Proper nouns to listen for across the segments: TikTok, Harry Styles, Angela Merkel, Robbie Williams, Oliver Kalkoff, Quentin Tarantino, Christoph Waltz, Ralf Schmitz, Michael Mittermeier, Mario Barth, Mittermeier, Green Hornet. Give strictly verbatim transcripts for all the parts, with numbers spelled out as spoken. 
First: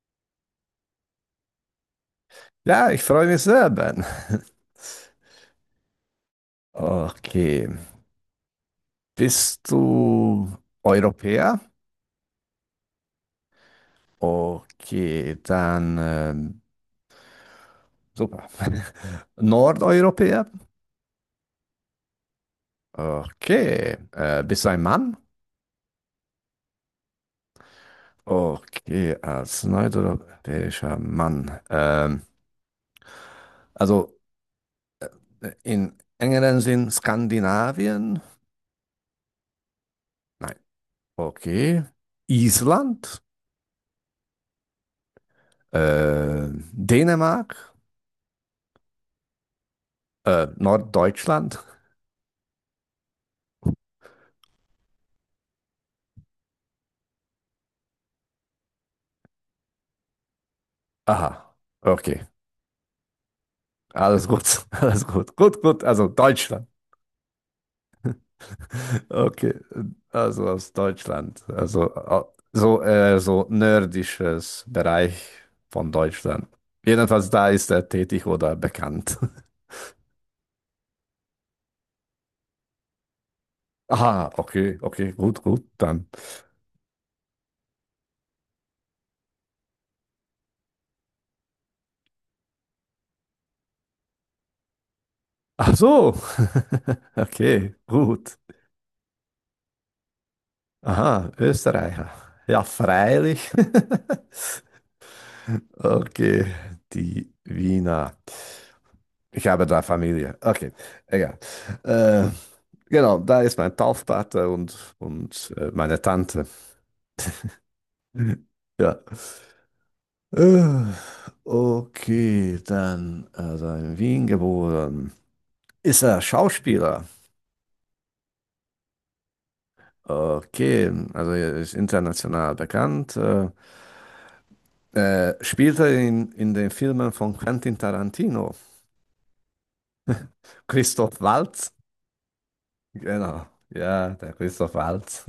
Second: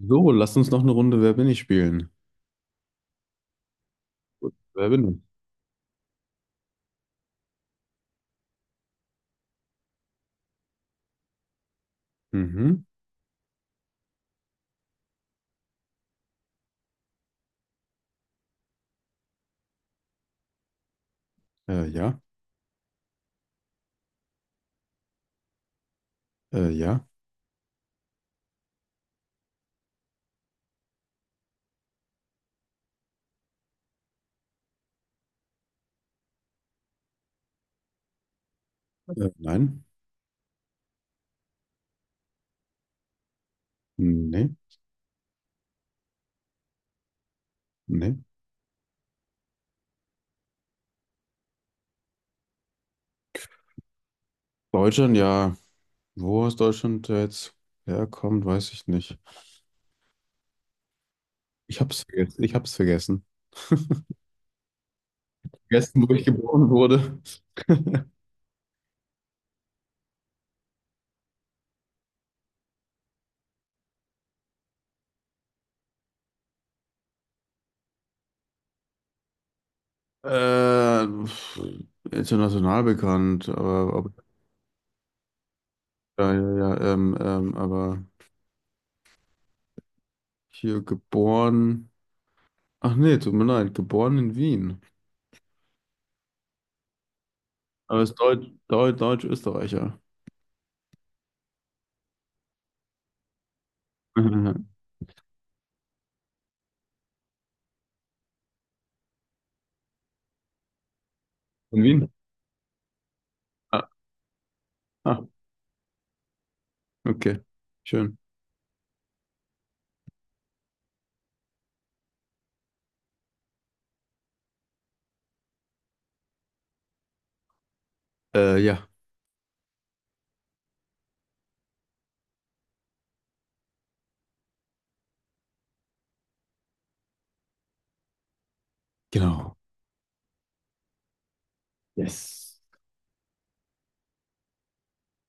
So, lass uns noch eine Runde Wer bin ich spielen. Ja, ich freue mich sehr, Ben. Gut, wer bin ich? Okay. Bist du Europäer? Mhm. Okay, dann ähm, super. Nordeuropäer? Äh, ja, Okay. Äh, bist du ein Mann? äh, ja, Okay, als nordeuropäischer Mann. Ähm, also äh, in engeren Sinn Skandinavien? äh, nein, Nein. Okay. Island? nee, Äh, Dänemark? nee. Äh, Norddeutschland? Deutschland, ja. Wo aus Deutschland jetzt herkommt, weiß ich nicht. Aha, Ich hab's okay. vergessen. Ich hab's vergessen. Alles gut, alles gut. Gut, gut, Vergessen, also wo ich Deutschland. geboren wurde. Okay, also aus Deutschland. Also au- so, äh, so nördisches Bereich von Deutschland. Jedenfalls da ist er tätig oder bekannt. Äh, pf, international bekannt, aber, aber Aha, okay, okay, gut, gut, dann. ja, ja, ja, ähm, ähm, aber hier geboren. Ach nee, tut mir leid, geboren in Wien. Ach so, okay, Aber ist gut. Deutsch, Deutsch, Deutsch-Österreicher. Aha, Österreicher. Ja, freilich. Okay, die Wiener. Ich habe da Familie. Okay, egal. Von Wien? Äh, genau, da ist mein Ah, Taufpate und, ah, und äh, meine Tante. okay. Schön. Ja. Äh, okay, dann, also in Wien geboren. Ist er Schauspieler? Äh, ja, Okay, also er ist international bekannt. Äh, äh, spielt er in, in den Filmen von Quentin Tarantino? genau. Christoph Waltz? Yes. Genau, ja, der Christoph Waltz.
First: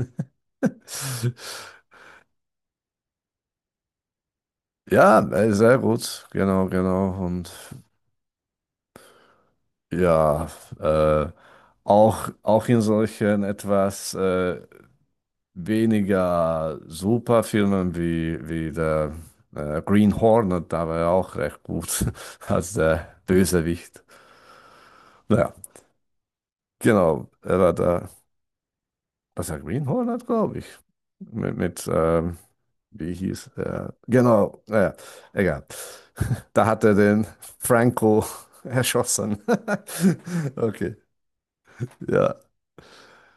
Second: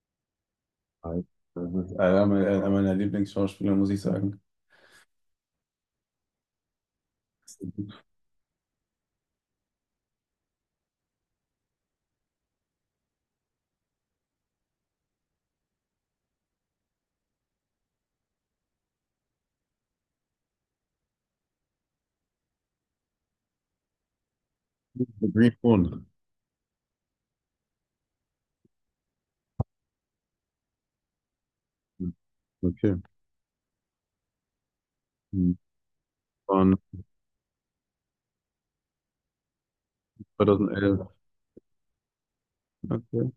Das ist einer meiner einer meiner Lieblingsschauspieler, muss ich sagen. Ja, äh, sehr gut, genau, genau. Und ja, äh, auch, auch in solchen etwas äh, weniger super Filmen wie, wie der äh, Green Hornet, da war er auch recht gut als der Bösewicht. The Green Naja, Phone. genau, er war da, was der Green Hornet, glaube ich, mit, mit ähm, Okay. wie hieß er? Genau, naja, Hm. egal. Da Von hat er den Franco erschossen. Okay, zweitausendelf. ja. Okay.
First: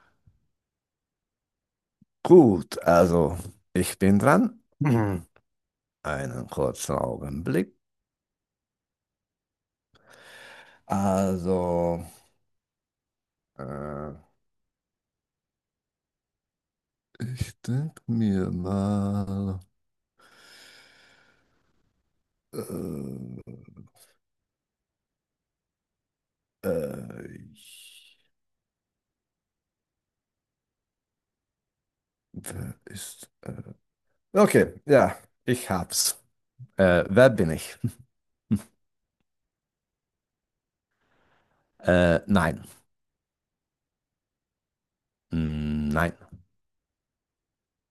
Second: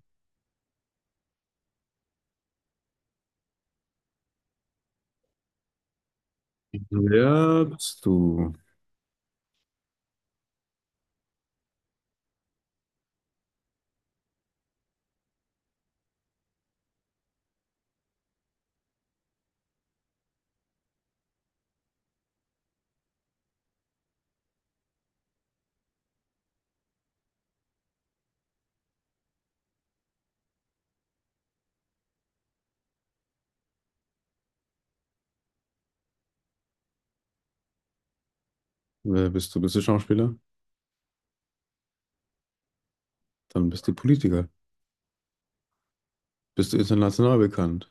Gut, also ich bin dran. Mhm. Einen kurzen Wer Augenblick. bist du? Also, äh, ich denke mir mal, äh, äh, ich- wer ist... Okay, ja, ich hab's. Äh, wer bin ich? Wer bist du? Bist du Schauspieler? Äh, nein. Dann bist du Politiker. Mm, nein. Bist du international bekannt?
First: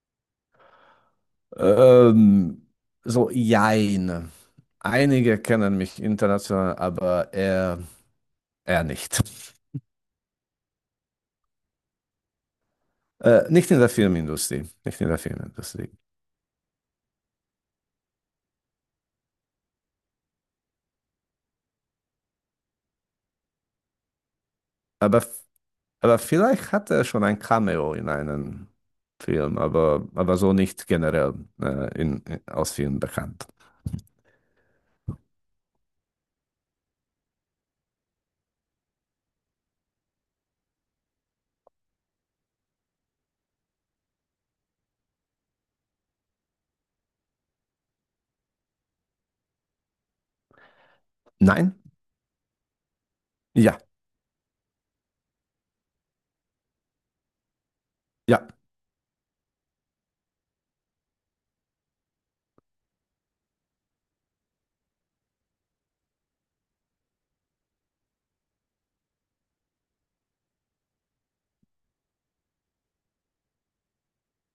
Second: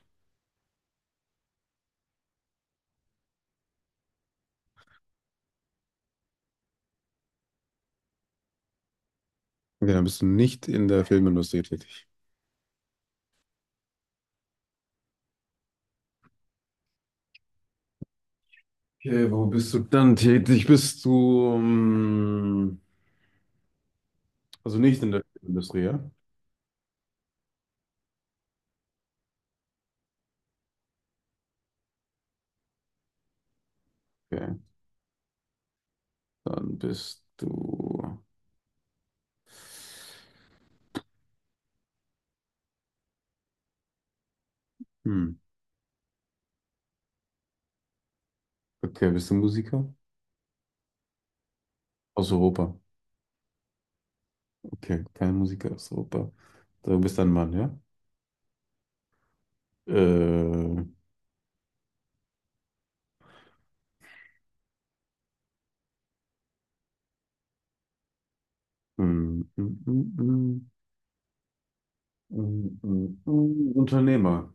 Ähm, so, jein. Einige kennen mich international, aber er, er nicht. Okay, dann bist du nicht in der Filmindustrie tätig. Äh, nicht in der Filmindustrie, nicht in der Filmindustrie. Okay, wo bist du dann tätig? Bist du, ähm, also nicht in der Aber, Filmindustrie, ja? aber vielleicht hat er schon ein Cameo in einem Film, aber, aber so nicht generell äh, in, in, aus Filmen bekannt. Okay. Dann bist du. Hm. Okay, bist du Musiker? Nein? Aus Europa. Ja, Okay, kein Musiker aus Europa. So, du bist ein Mann, ja? ja. Äh, hm, hm, hm, hm, hm, hm, hm. Unternehmer.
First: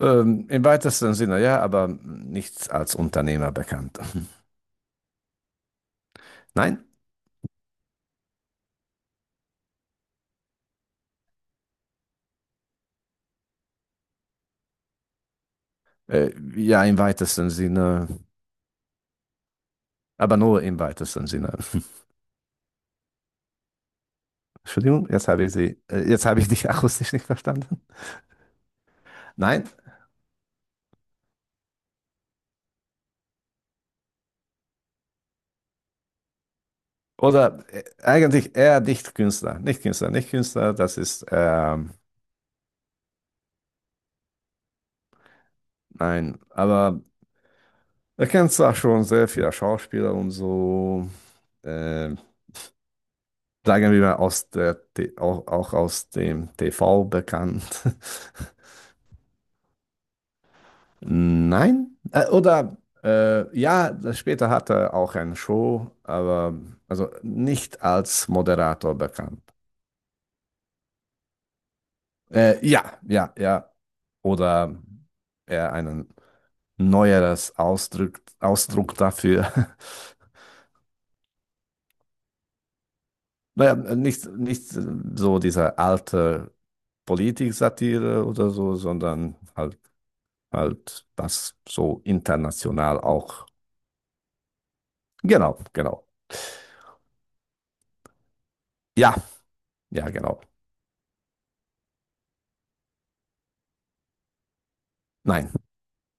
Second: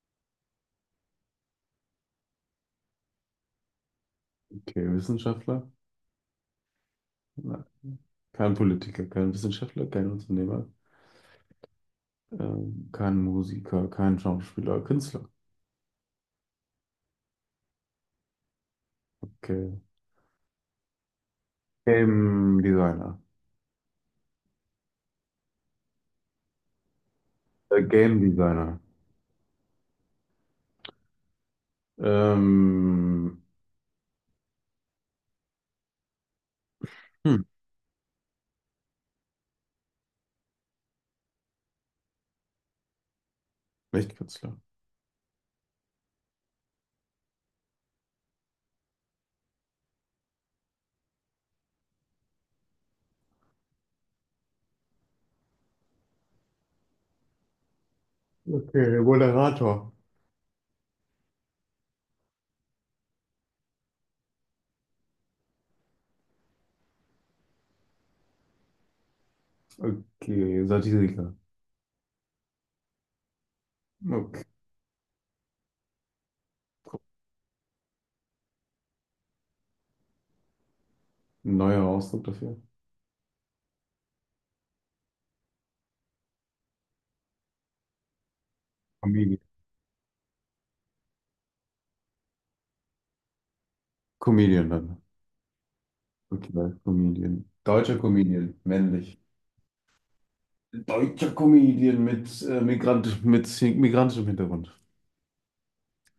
Ähm, im weitesten Sinne ja, aber nichts als Unternehmer bekannt. Okay, Wissenschaftler? Nein? Nein. Kein Politiker, kein Wissenschaftler, kein Unternehmer, ähm, kein Musiker, kein Schauspieler, Künstler. Äh, ja, im weitesten Sinne, Okay. aber nur im weitesten Sinne. Game Designer. Entschuldigung, jetzt habe ich sie, äh, jetzt habe ich dich akustisch nicht verstanden. Äh, Game Designer. Nein? Ähm, hm, Oder äh, eigentlich eher nicht Künstler. Nicht Künstler, nicht Künstler, das ist, ähm, nicht Künstler. nein, aber er kennt zwar schon sehr viele Schauspieler und so, äh, sagen wir mal aus der, T- auch, auch aus dem T V bekannt. Okay, Moderator. Nein, äh, oder äh, ja, das- später hat er auch eine Show, aber also nicht als Moderator bekannt. Okay, Satiriker. Äh, ja, ja, ja. Okay, Oder er einen neueres Ausdruck, Ausdruck dafür. ein neuer Ausdruck dafür. Naja, nicht, nicht so diese alte Politik-Satire oder so, sondern Comedian. halt, halt das so international auch. Comedian dann. Genau, genau. Okay, Comedian. Deutscher Comedian, Ja, männlich. ja, genau. Deutscher Comedian mit, äh, Migrant, mit migrantischem Hintergrund. Nein,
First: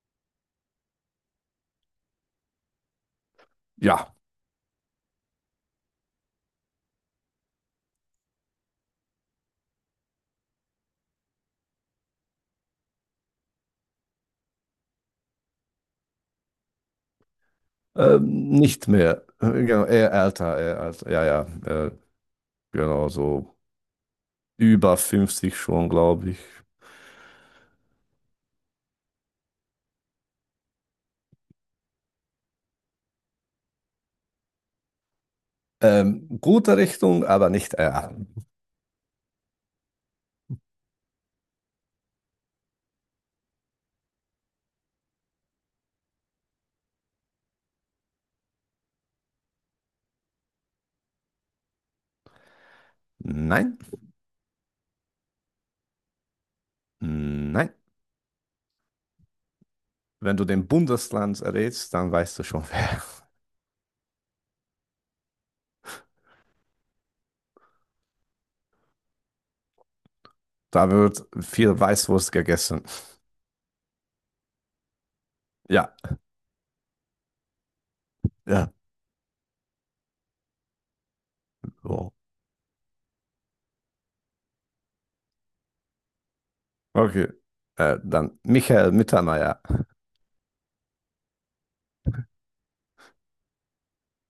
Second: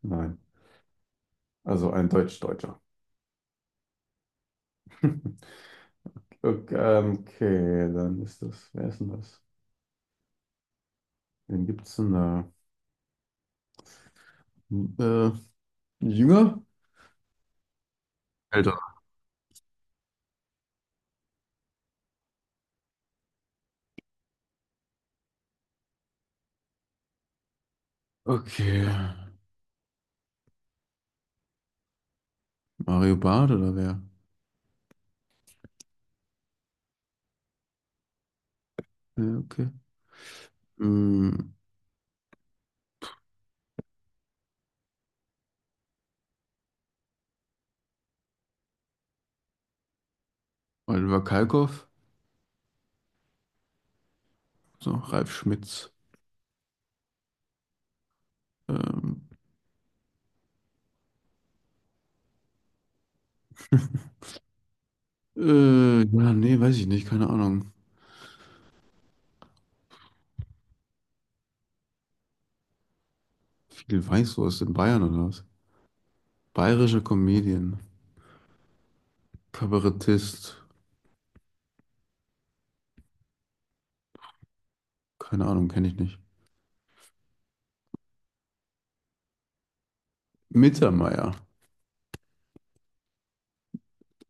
Nein, also ein Deutsch-Deutscher. ja. Okay, ähm, okay, dann ist das, wer ist denn das? Wen gibt's denn da? Äh, jünger? Ähm, Älter. nicht mehr. Äh, Genau, eher älter, eher älter. Ja, ja, äh, genau, so über fünfzig schon, glaube ich. Okay, Mario Barth oder wer? Ähm, gute Richtung, aber nicht eher. Ja, okay. Hm, Oliver Kalkoff? Nein, So, Ralf Schmitz. nein. Ähm, Wenn du den Bundesland errätst, dann weißt du schon, wer. äh, ja, nee, weiß ich nicht, keine Ahnung. Da wird viel Weißwurst gegessen. Viel Weißwurst in Bayern oder was? Ja, Bayerischer Comedian, ja. Kabarettist, So. keine Ahnung, kenne ich nicht. Okay. Äh, dann Michael Mittermeier. Mittermeier.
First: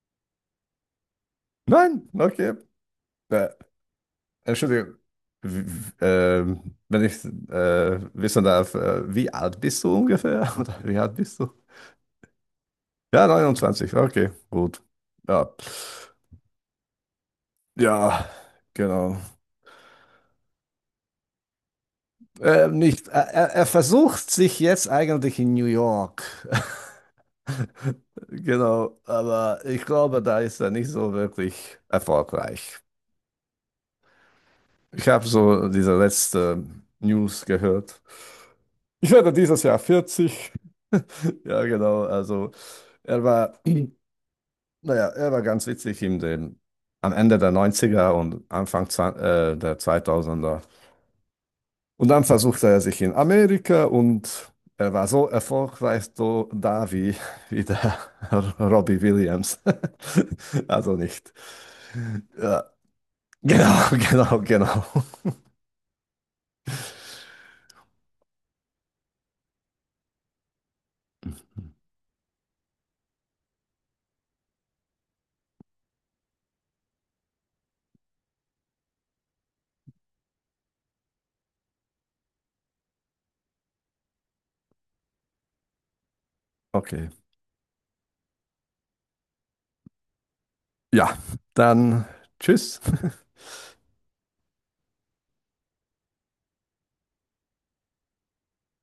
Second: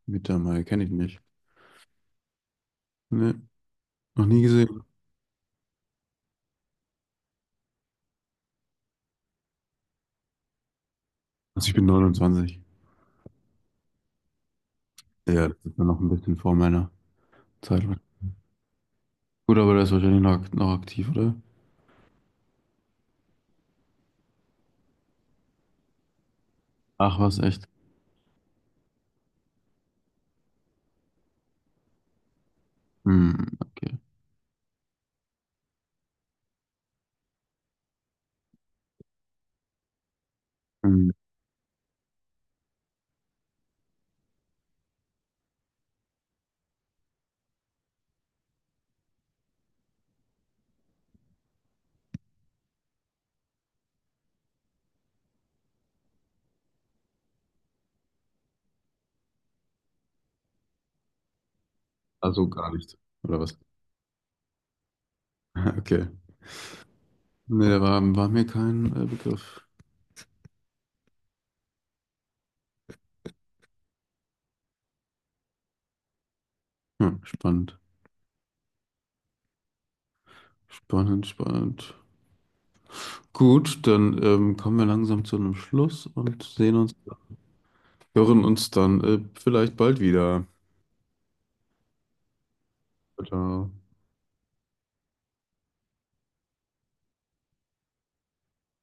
Mittermeier kenne ich nicht. Nein, okay. Nee, Äh, Äh, noch nie gesehen. Entschuldigung, w- w- ähm, wenn ich äh, wissen darf, äh, wie alt bist du ungefähr? Oder wie alt bist du? Also ich bin neunundzwanzig. Ja, neunundzwanzig. Okay, gut. Ja, Ja, das ist ja noch ein bisschen vor meiner Zeit. ja, genau. Gut, aber der ist wahrscheinlich noch, noch aktiv, oder? Äh, nicht, er, er er versucht sich jetzt eigentlich in New York. Ach, was, echt? Genau, aber ich glaube, da ist er nicht so wirklich erfolgreich. Hm, okay. Ich habe so diese letzte News gehört. Ich werde dieses Jahr vierzig. Hm, Ja, genau, also er war. Naja, er war ganz witzig in den, am Ende der Neunziger und Anfang zwa- äh, der zweitausender. Und dann versuchte er sich in Amerika und er war so erfolgreich so da wie, wie der Robbie Williams. Also nicht. also gar Ja, nicht, oder was? genau, genau, genau. Okay. Nee, da war, war mir kein äh, Begriff. Hm, spannend. Spannend, spannend. Gut, dann ähm, kommen wir langsam zu einem Schluss und sehen uns, Okay. hören uns dann äh, vielleicht bald wieder. Ja, dann tschüss. Ciao.